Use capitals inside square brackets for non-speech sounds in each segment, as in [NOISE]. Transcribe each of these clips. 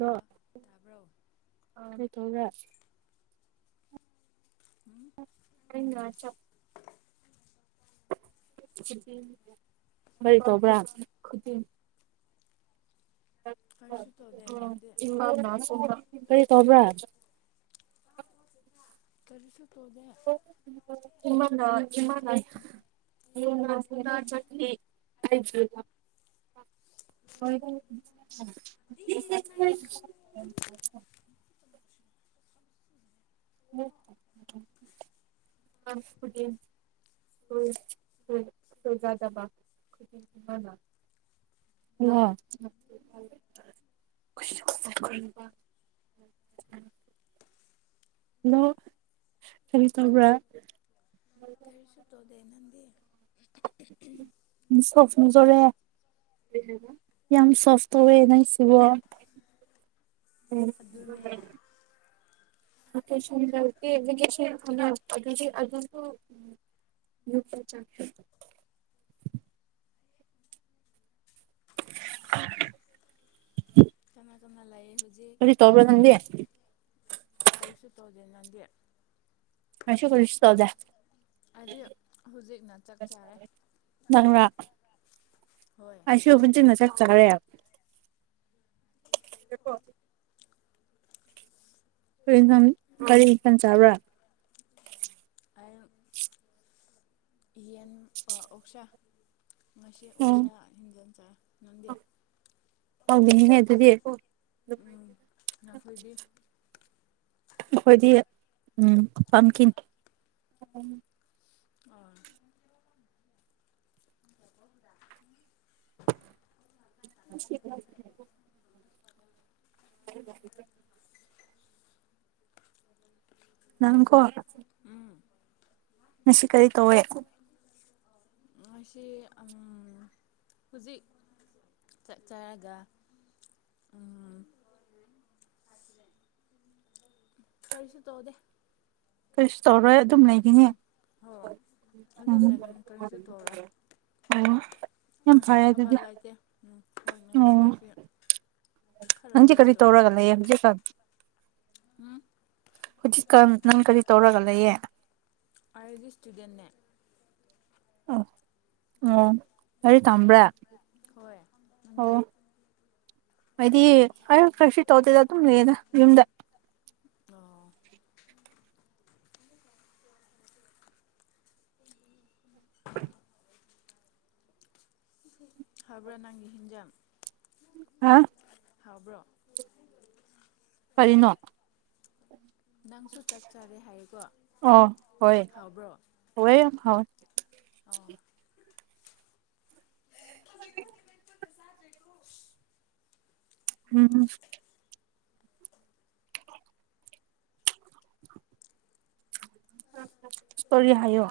Hello ꯇꯥꯕ꯭ꯔꯣ ꯊ ꯍꯖ ꯎꯝ ꯀ ꯆꯞ ꯀꯔꯤ ꯇꯧꯕ꯭ꯔꯥ ꯀꯔꯤꯁꯨ ꯇꯧꯗꯦ ꯅꯪꯗꯤ ꯀꯩ ꯇꯧꯕ꯭ꯔꯥ ꯇꯔꯤꯁꯨ [INAUDIBLE] ꯃ ꯐ ꯆꯠꯂꯤ ꯍ [UNINTELLIGIBLE] ꯗꯤ ꯍ ꯍ ꯍꯣꯏ [INAUDIBLE] [INAUDIBLE] ꯍꯗꯣ ꯈꯔꯤ ꯇꯧꯕ꯭ꯔꯥ ꯀꯔꯤꯁꯨ ꯇꯧꯗꯦ ꯅꯪꯗꯤ ꯁꯧ ꯐꯣꯡꯖꯣꯔꯦ ꯌꯥꯝ ꯁꯣꯐꯇꯋꯦ ꯅ ꯁꯤꯕꯨ ꯎꯝ ꯑꯗꯨꯅꯦ [INAUDIBLE] ꯑꯗꯨꯗꯤ ꯑꯗꯨꯁꯨ ꯎꯝ ꯌꯄ ꯆ [INAUDIBLE] ꯑ ꯀꯃ ꯇꯝ ꯂꯩꯌꯦ ꯍꯧꯖꯤꯛ ꯀꯔꯤ ꯇꯧꯕ꯭ꯔꯥ ꯅꯪꯗꯤ ꯀꯜꯁꯨ ꯇꯧꯗꯦ ꯅꯪꯗꯤ ꯑꯩꯁꯨ ꯀꯔꯤꯁꯨ ꯇꯧꯗꯦ ꯑꯩꯗꯤ ꯍꯧꯖꯤꯛꯅ ꯆꯥꯛ ꯆꯥꯔꯦ ꯅꯪꯔꯥ ꯍꯣꯏ ꯑꯩꯁꯨ ꯍꯨꯖꯤꯛꯅ ꯆꯛ ꯆꯥꯔꯦ ꯀꯣ ꯀꯔꯤ ꯏꯪꯁꯥꯡ ꯀꯔꯤ ꯃꯊꯜ ꯆꯥꯕ꯭ꯔꯥ ꯑ ꯌꯦꯟ ꯑꯣꯛꯁꯥ ꯃꯁꯤ ꯑꯣꯁꯥ ꯑꯣ ꯍꯖꯟ ꯆ ꯊꯩꯒꯗꯤ ꯇꯥꯎꯅꯤꯡꯉꯦ ꯑꯗꯨꯗꯤ ꯎꯝ ꯅꯈꯣꯏꯗꯤ ꯑꯩꯈꯣꯏꯗꯤ ꯎꯝ ꯄꯝꯀꯤꯟ ꯑꯣ [INAUDIBLE] ꯍ [INAUDIBLE] ꯅꯪꯀꯣ ꯎꯝ ꯃꯁꯤ ꯀꯔꯤ ꯀꯧꯋꯦ ꯁꯤ ꯍꯧꯖꯤꯛ ꯆꯛ ꯆꯥꯔꯒ ꯑ ꯀꯔꯤꯁꯨ ꯇꯧꯗꯦ ꯀꯩꯁꯨ ꯇꯧꯔꯣꯏꯌꯦ ꯎꯝ ꯍꯣꯏ ꯑꯗꯨꯝꯅꯦ ꯎꯝ ꯑꯗꯨ ꯀꯔꯤꯁꯨ ꯇꯧꯔꯣꯏ ꯑꯣ ꯌꯥꯝ ꯉꯁꯤ ꯐꯔꯦ ꯑꯗꯨꯗꯤ ꯊꯕꯜ ꯂꯩꯇꯦ ꯎꯝ ꯍꯣꯏ ꯑꯣ ꯉꯁꯤ ꯈꯔ ꯅꯪꯗꯤ ꯀꯔꯤ ꯔꯦꯁ ꯇꯧꯔꯒ ꯂꯩꯌꯦ ꯇꯧꯒꯦ ꯍꯧꯖꯤꯛꯀꯥꯟ ꯎꯝ ꯍꯧꯖꯤꯛꯀꯥꯟ ꯅꯪ ꯀꯔꯤ ꯇꯧꯔꯒ ꯂꯩꯌꯦ ꯑꯩꯒꯤ ꯏꯁꯇꯨꯗꯦꯟꯅꯦ ꯑꯣ ꯑꯣ ꯀꯔꯤ ꯇꯝꯕ꯭ꯔ ꯍꯣꯏ ꯅꯪꯗꯤ ꯑꯣ ꯍꯥꯏꯗꯤ ꯑꯩ ꯀꯩꯁꯨ ꯇꯧꯗꯦꯗ ꯑꯗꯨꯝ ꯂꯩꯌꯦꯅ ꯌꯨꯝꯗ ꯑꯣ [UNINTELLIGIBLE] ꯎꯝ ꯍꯥꯎꯕ꯭ꯔ ꯅꯣꯏ ꯏꯟꯖꯥꯪ ꯍꯥꯥ ꯍꯥꯎꯕ꯭ꯔꯣ ꯀꯔꯤꯅꯣ ꯅꯪꯁꯨ ꯆꯥꯛ ꯆꯥꯔꯦ ꯍꯥꯏꯌꯦꯀꯣ ꯑꯣ ꯍꯣꯏ ꯍꯥꯎꯕ꯭ꯔꯣ ꯍꯋꯥꯏ ꯌꯥꯝ ꯍꯥꯎꯋꯦ ꯑꯣ [UNINTELLIGIBLE] [UNINTELLIGIBLE] ꯎꯝ ꯀꯔꯤ ꯍꯥꯏꯌꯣ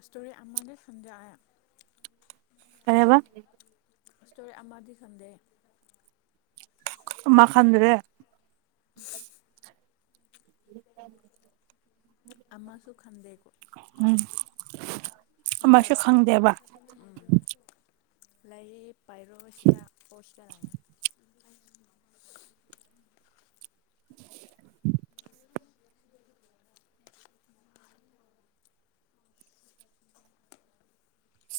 ꯏꯁꯇꯣꯔꯤ ꯑꯃꯗ ꯁꯟꯗꯦ ꯑꯌꯥ ꯀꯩ ꯍꯥꯏꯕ ꯏꯁꯇꯣꯔꯤ ꯑꯃꯗꯤ ꯈꯪꯗꯦ ꯑꯃ ꯈꯟꯗ꯭ꯔꯦ [UNINTELLIGIBLE] ꯑꯃꯁꯨ ꯈꯟꯗꯦꯀꯣ ꯎꯝ ꯑꯝꯇ ꯑꯃꯁꯨ ꯈꯪꯗꯦꯕ ꯎꯝ ꯂꯥꯏꯔꯤ ꯄꯥꯏꯔꯣ ꯁꯤꯗ ꯑꯣꯁ [UNINTELLIGIBLE]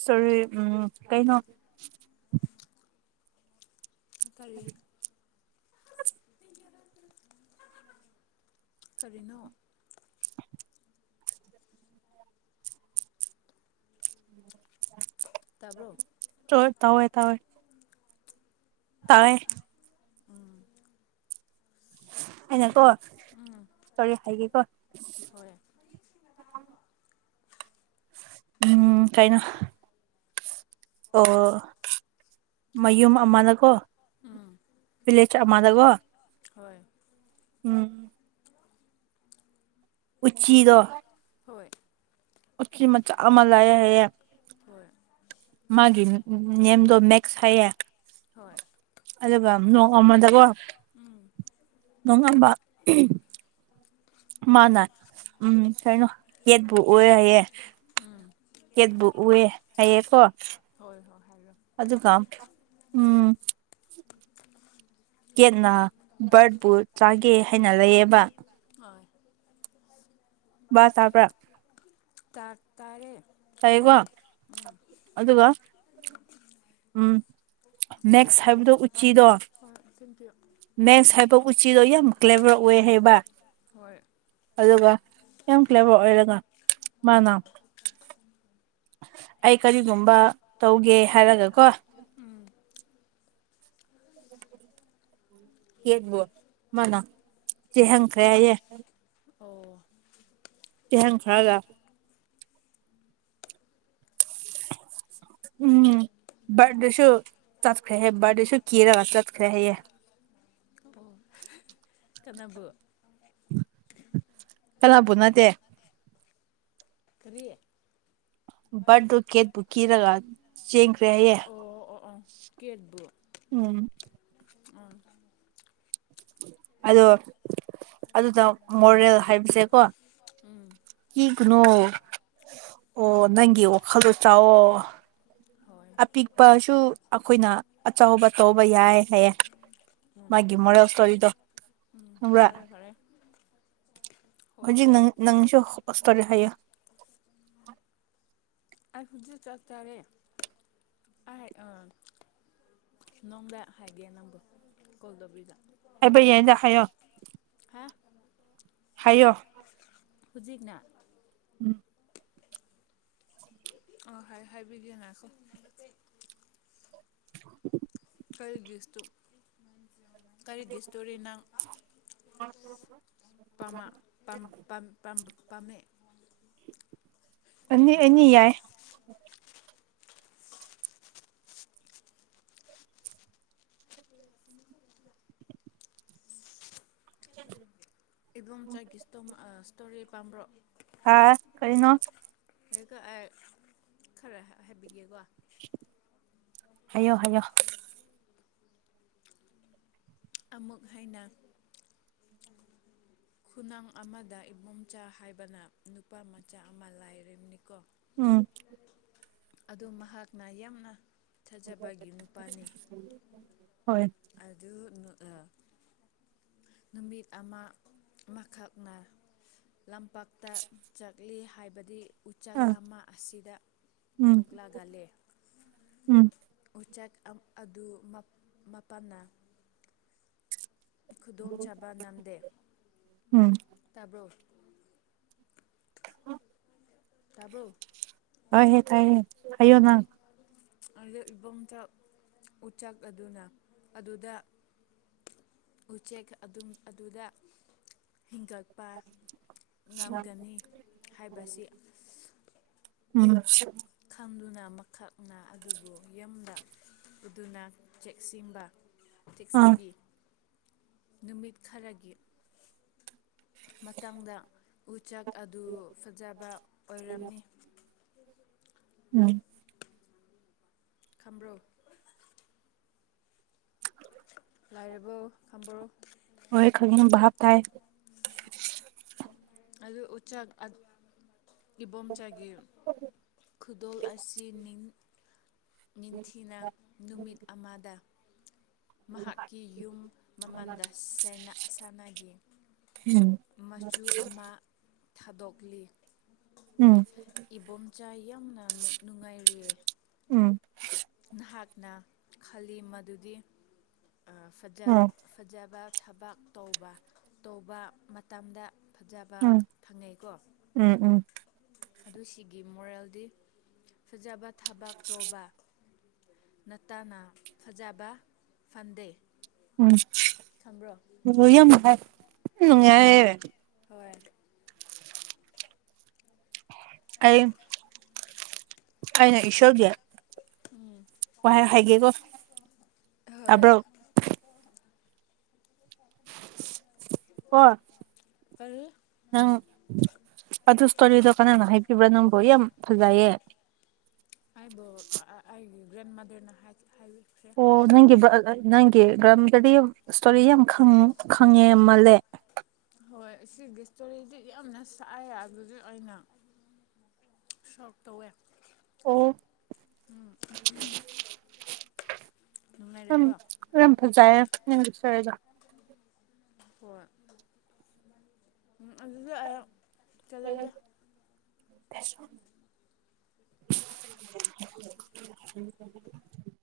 ꯁꯣꯔꯤ ꯎꯝ ꯀꯩꯅꯣ [UNINTELLIGIBLE] ꯀꯔꯤꯅꯣ ꯇꯥꯕ꯭ꯔꯣ [UNINTELLIGIBLE] ꯇꯧ ꯇꯧꯋꯦ ꯇꯧꯋꯦ ꯇꯥꯏ ꯎꯝ ꯑꯩꯅꯀꯣ ꯎꯝ ꯁꯣꯔꯤ ꯍꯥꯏꯒꯦꯀꯣ ꯍꯣꯏ ꯎꯝ ꯀꯩꯅꯣ ꯑꯣ ꯃꯌꯨꯝ ꯑꯃꯅꯀꯣ ꯎꯝ ꯄꯤꯂꯦꯠ ꯑꯃꯗꯀꯑꯣ ꯍꯣꯏ ꯎꯝ ꯎꯆꯤꯗꯣ ꯍꯣꯏ ꯎꯆꯤ ꯃꯆꯥ ꯑꯃ ꯂꯥꯛꯑꯦ ꯍꯥꯏꯌꯦ ꯍꯣꯏ ꯃꯥꯒꯤ ꯅꯦꯝꯗꯣ ꯃꯦꯛꯁ ꯍꯥꯏꯌꯦꯦ ꯍꯣꯏ ꯑꯗꯨꯒ ꯅꯣꯡ ꯑꯃꯗꯀꯣ ꯎꯝ ꯅꯣꯡꯉꯝꯕ ꯃꯥꯅ ꯎꯝ ꯀꯩꯅꯣ ꯀꯦꯠꯄꯨ ꯑꯣꯏ ꯍꯥꯏꯌꯦ ꯎꯝ ꯀꯦꯠꯕꯨꯨ ꯎꯑꯦ ꯍꯥꯏꯌꯦꯀꯣ ꯍꯣꯏ ꯍꯣꯏ ꯍꯥꯏꯔꯣ ꯑꯗꯨꯒ ꯎꯝ ꯀꯦꯠꯅ ꯕꯥꯔꯠꯄꯨ ꯆꯥꯒꯦ ꯍꯥꯏꯅ ꯂꯩꯑꯦꯕ ꯕꯥꯕ ꯇꯥꯕ꯭ꯔꯥ ꯇꯥ ꯇꯔꯦ ꯇꯥꯏꯑꯦꯀꯣ ꯑꯗꯨꯒ ꯎꯝ ꯃꯦꯛꯁ ꯍꯥꯏꯕꯗꯣ ꯎꯆꯤꯗꯣ ꯍꯣꯏ ꯊꯦꯡꯀ꯭ꯌꯨ ꯃꯦꯛꯁ ꯎꯝ ꯍꯥꯏꯕ ꯎꯆꯤꯗꯣ ꯌꯥꯝ ꯐ꯭ꯂꯦꯚꯔ ꯑꯣꯏ ꯍꯥꯏꯕ ꯍꯣꯏ ꯑꯗꯨꯒ ꯌꯥꯝ ꯐ꯭ꯂꯦꯚꯔ ꯑꯣꯏꯔꯒ ꯃꯥꯅ ꯑꯩ ꯀꯔꯤꯒꯨꯝꯕ ꯇꯧꯒꯦ ꯍꯥꯏꯔꯒꯀꯣ ꯎꯝ ꯎ [UNINTELLIGIBLE] ꯆꯦꯍꯟꯈ꯭ꯔꯦ ꯍꯥꯏꯌꯦ ꯑꯣ ꯍꯪ ꯈꯔꯒ ꯎꯝ ꯕꯥꯔꯗꯁꯨ ꯆꯠꯈꯔꯦꯍꯦ ꯕꯔꯗꯁꯨ ꯀꯤꯔ ꯆꯠꯈꯔꯦꯌꯦ ꯀꯅꯥꯕꯨ ꯀꯅꯥꯕꯨ ꯅꯠꯇꯦ ꯀꯔꯤ ꯕꯥꯔꯠ ꯗꯣ ꯀꯦꯠꯄꯨ ꯀꯤꯔꯒ ꯆꯦꯟꯈ꯭ꯔꯦ ꯍꯥꯏꯌꯦ ꯑꯣ ꯑꯣ ꯑꯣ ꯀꯦꯠꯕꯨ ꯎꯝ ꯎꯝ ꯑꯗꯣ ꯑꯗꯨꯗ ꯃꯣꯔꯦꯜ ꯍꯥꯏꯕꯁꯦꯀꯣ ꯎꯝ ꯀꯤꯒꯅꯨ ꯑꯣ ꯅꯪꯒꯤ ꯋꯥꯈꯜꯗꯣ ꯆꯥꯎꯥꯛꯋꯣ ꯍꯣꯏ ꯑꯄꯤꯛꯄꯁꯨ ꯑꯩꯈꯣꯏꯅ ꯑꯆꯧꯕ ꯇꯧꯕ ꯌꯥꯏ ꯍꯥꯏꯌꯦ ꯎꯝ ꯃꯥꯒꯤ ꯎꯝ ꯃꯣꯔꯦꯜ ꯏꯁꯇꯣꯔꯤꯗꯣ ꯎꯝ ꯈꯪꯕ꯭ꯔꯥ ꯐꯔꯦ ꯐꯔꯦ ꯍꯣꯏ ꯍꯧꯖꯤꯛ ꯐꯔꯦ ꯅꯪꯁꯨ ꯀꯣꯁꯇꯣꯔꯦ ꯍꯥꯏꯌꯦ [INAUDIBLE] ꯑꯩ ꯍꯧꯖꯤꯛ ꯆꯠ ꯆꯥꯔꯦ ꯑꯩ ꯑꯥ ꯅꯪꯗ ꯍꯥꯏꯒꯦ ꯅꯝꯕꯔ ꯀꯣꯜ ꯇꯧꯕꯗ ꯍꯥꯏꯕ ꯌꯥꯏꯗ ꯍꯥꯏꯌꯣ [UNINTELLIGIBLE] ꯍꯥꯏꯌꯣ ꯍꯧꯖꯤꯛꯅ ꯎꯝ ꯑ ꯍꯥꯏꯕꯤꯒꯦ ꯉꯥꯏꯈꯣ [INAUDIBLE] ꯈꯔꯤꯗꯤꯁꯨꯝ [UNINTELLIGIBLE] ꯀꯔꯤꯒꯤ ꯏꯁꯇꯣꯔꯤꯅꯪ ꯥꯅꯨꯄꯥ ꯑꯃ ꯄꯥꯝ ꯄꯥꯝ ꯄꯥꯝꯃꯦ ꯑꯅꯤ ꯑꯅꯤ ꯌꯥꯏ [INAUDIBLE] ꯑꯦꯝ ꯆꯥꯛꯒꯤ꯭ꯁ ꯏꯁꯇꯣꯔꯤ ꯀꯝꯝꯕꯔꯣ ꯍꯥꯥ ꯀꯩꯅꯣ ꯈꯔ ꯍꯥꯏꯕꯤꯒꯦꯀꯣ ꯍꯥꯏꯌꯣ ꯍꯥꯏꯌꯣ ꯑꯃꯨꯛ ꯍꯟꯅ ꯈꯨꯅꯥꯪ ꯑꯃꯗ ꯏꯕꯣꯝꯆꯥ ꯍꯥꯏꯕꯅ ꯅꯨꯄꯥ ꯃꯆꯥ ꯑꯃ ꯂꯥꯏꯅꯤꯀꯣ ꯎꯝ ꯑꯗꯨ ꯃꯍꯥꯛꯅ ꯌꯥꯝꯅ ꯊꯥꯖꯕꯒꯤ ꯅꯨꯄꯥꯅꯤ ꯍꯣꯏ ꯑꯗꯨ ꯅꯨꯃꯤꯠ ꯑꯃ ꯑꯃꯈꯛꯅ ꯂꯝꯄꯥꯛꯛꯇ ꯆꯠꯂꯤ ꯍꯥꯏꯕꯗꯤ ꯎꯆꯥꯛ ꯑ ꯑꯃ ꯑꯁꯤꯗ ꯎꯝ ꯊꯣꯛꯂꯛꯒꯂ ꯎꯝ ꯎꯆꯥꯛ ꯑꯗꯨ ꯄꯅꯥ ꯈꯨꯗꯣꯡꯆꯥꯥꯕ ꯅꯝꯗꯦ ꯎꯝ ꯇꯥꯕ꯭ꯔꯣ ꯇꯥꯕ꯭ꯔꯣ ꯍ ꯍꯦ ꯇꯥꯏꯦ ꯍꯥꯏꯌꯣ ꯅ ꯏꯕꯨꯡꯆꯥ ꯎꯆꯦꯛ ꯑꯗꯨꯅ ꯑꯗꯨꯗ ꯎꯆꯦꯛ ꯑꯗꯨꯝ ꯑꯗꯨꯗ ꯍꯤꯡꯒꯠꯄ ꯉꯝꯒꯅꯤ ꯍꯥꯏꯕꯁꯤ ꯎꯝ ꯄꯨꯟꯗꯨꯅ ꯃꯈꯛꯅ ꯑꯗꯨꯕꯨ ꯌꯨꯝꯗ ꯎꯗꯨꯅ ꯆꯦꯛꯁꯤꯟꯕ ꯑꯥ ꯆꯦꯛꯁꯤꯕꯤ ꯅꯨꯃꯤꯠ ꯈꯔꯒꯤ ꯃꯇꯥꯡꯗ ꯎ ꯎꯆ ꯆꯥꯛ ꯑꯗꯨ ꯐꯖꯕ ꯑꯣꯏꯔꯝꯃꯤ ꯎꯝ ꯈꯝꯝꯕ꯭ꯔꯣ ꯂꯥꯏꯔꯕꯣ ꯈꯝꯕ꯭ꯔꯣ ꯍꯣꯏ ꯈꯪꯉꯦ ꯚꯥꯞ ꯇꯥꯏ ꯑꯗꯨ ꯍ ꯎꯆꯆꯥ ꯑ ꯏꯕꯣꯝꯆꯥꯒꯤ ꯈꯨꯗꯣꯜ ꯑꯁꯤ ꯅꯤꯡꯊꯤꯅ ꯅꯨꯃꯤꯠ ꯑꯃꯗ ꯃꯍꯥꯛꯀꯤ ꯌꯨꯝ ꯃꯃꯜꯗꯅꯥ ꯑꯁꯥꯟꯅꯒꯤ ꯎꯝ ꯃꯆꯨ ꯑꯃ ꯊꯥꯗꯣꯛꯂꯤ ꯎꯝ ꯏꯝ ꯆꯥꯏ ꯌꯥꯝꯅ ꯅꯨꯡꯉꯥꯏꯔꯤꯑꯌꯦ ꯎꯝ ꯅꯍꯥꯛꯅ ꯈꯜꯂꯤ ꯃꯗꯨꯗꯤ ꯐꯖꯥ ꯎꯝ ꯐꯖꯥꯕꯥꯛ ꯊꯕꯛ ꯇꯧꯕ ꯇꯧꯕ ꯃꯇꯝꯗ ꯐꯖꯕ ꯎꯝ ꯐꯪꯉꯦꯀꯣ ꯎꯝ ꯎꯝ ꯑꯗꯨ ꯁꯤꯒꯤ ꯃꯣꯔꯦꯜꯗꯤ ꯐꯖꯕ ꯊꯕꯛ ꯇꯧꯕ ꯅꯠꯇꯥꯅ ꯐꯖꯕ ꯐꯪꯗꯦ ꯈꯪꯕ꯭ꯔꯣ? ꯎꯝ ꯌꯥꯝ ꯍꯥꯏ ꯎ ꯌꯥꯑꯌꯦ ꯍꯣꯏ ꯑꯩ ꯑꯩꯅ ꯏꯁꯣꯔꯒꯤ ꯋꯥ ꯍꯥꯏꯒꯦꯀꯣ ꯍꯣꯏ ꯇꯥꯕ꯭ꯔꯣ ꯑ ꯀꯣ ꯀꯔꯤ? ꯅꯪ ꯑꯗꯨ ꯏꯁꯇꯣꯔꯤꯗꯣ ꯀꯅꯥꯅ ꯍꯥꯏꯕꯤꯕ꯭ꯔꯥ ꯅꯪꯕꯨ ꯌꯥꯝ ꯐꯖꯩꯌꯦ ꯭ꯔꯦꯟ ꯃꯗꯅ ꯍꯥꯏ ꯍꯥꯏ ꯑꯣ ꯅꯪꯒꯤ ꯅꯪꯒꯤ ꯒꯃꯗꯗꯤ ꯏꯁꯇꯣꯔꯤ ꯌꯥꯝ ꯈꯪꯉꯦ ꯃꯥꯜꯂꯦ ꯍꯣꯏ ꯁꯤꯒꯤ ꯏꯁꯇꯣꯔꯤꯁꯤ ꯌꯥꯝꯅ ꯁꯥꯏꯌꯦ ꯑꯗꯨꯒꯤ ꯑꯩꯅ ꯁꯞ ꯇꯧꯋꯦ ꯑꯣ ꯅꯨꯡꯉꯥꯏꯔꯦꯀꯣ ꯌꯥꯝꯝ ꯐꯖꯩꯌꯦ ꯅꯪꯒꯤ ꯏꯁꯇꯣꯔꯤꯗꯣ ꯍꯣꯏ ꯑꯗꯨꯗꯤ ꯑꯩ ꯆꯠꯂꯒꯦ [INAUDIBLE]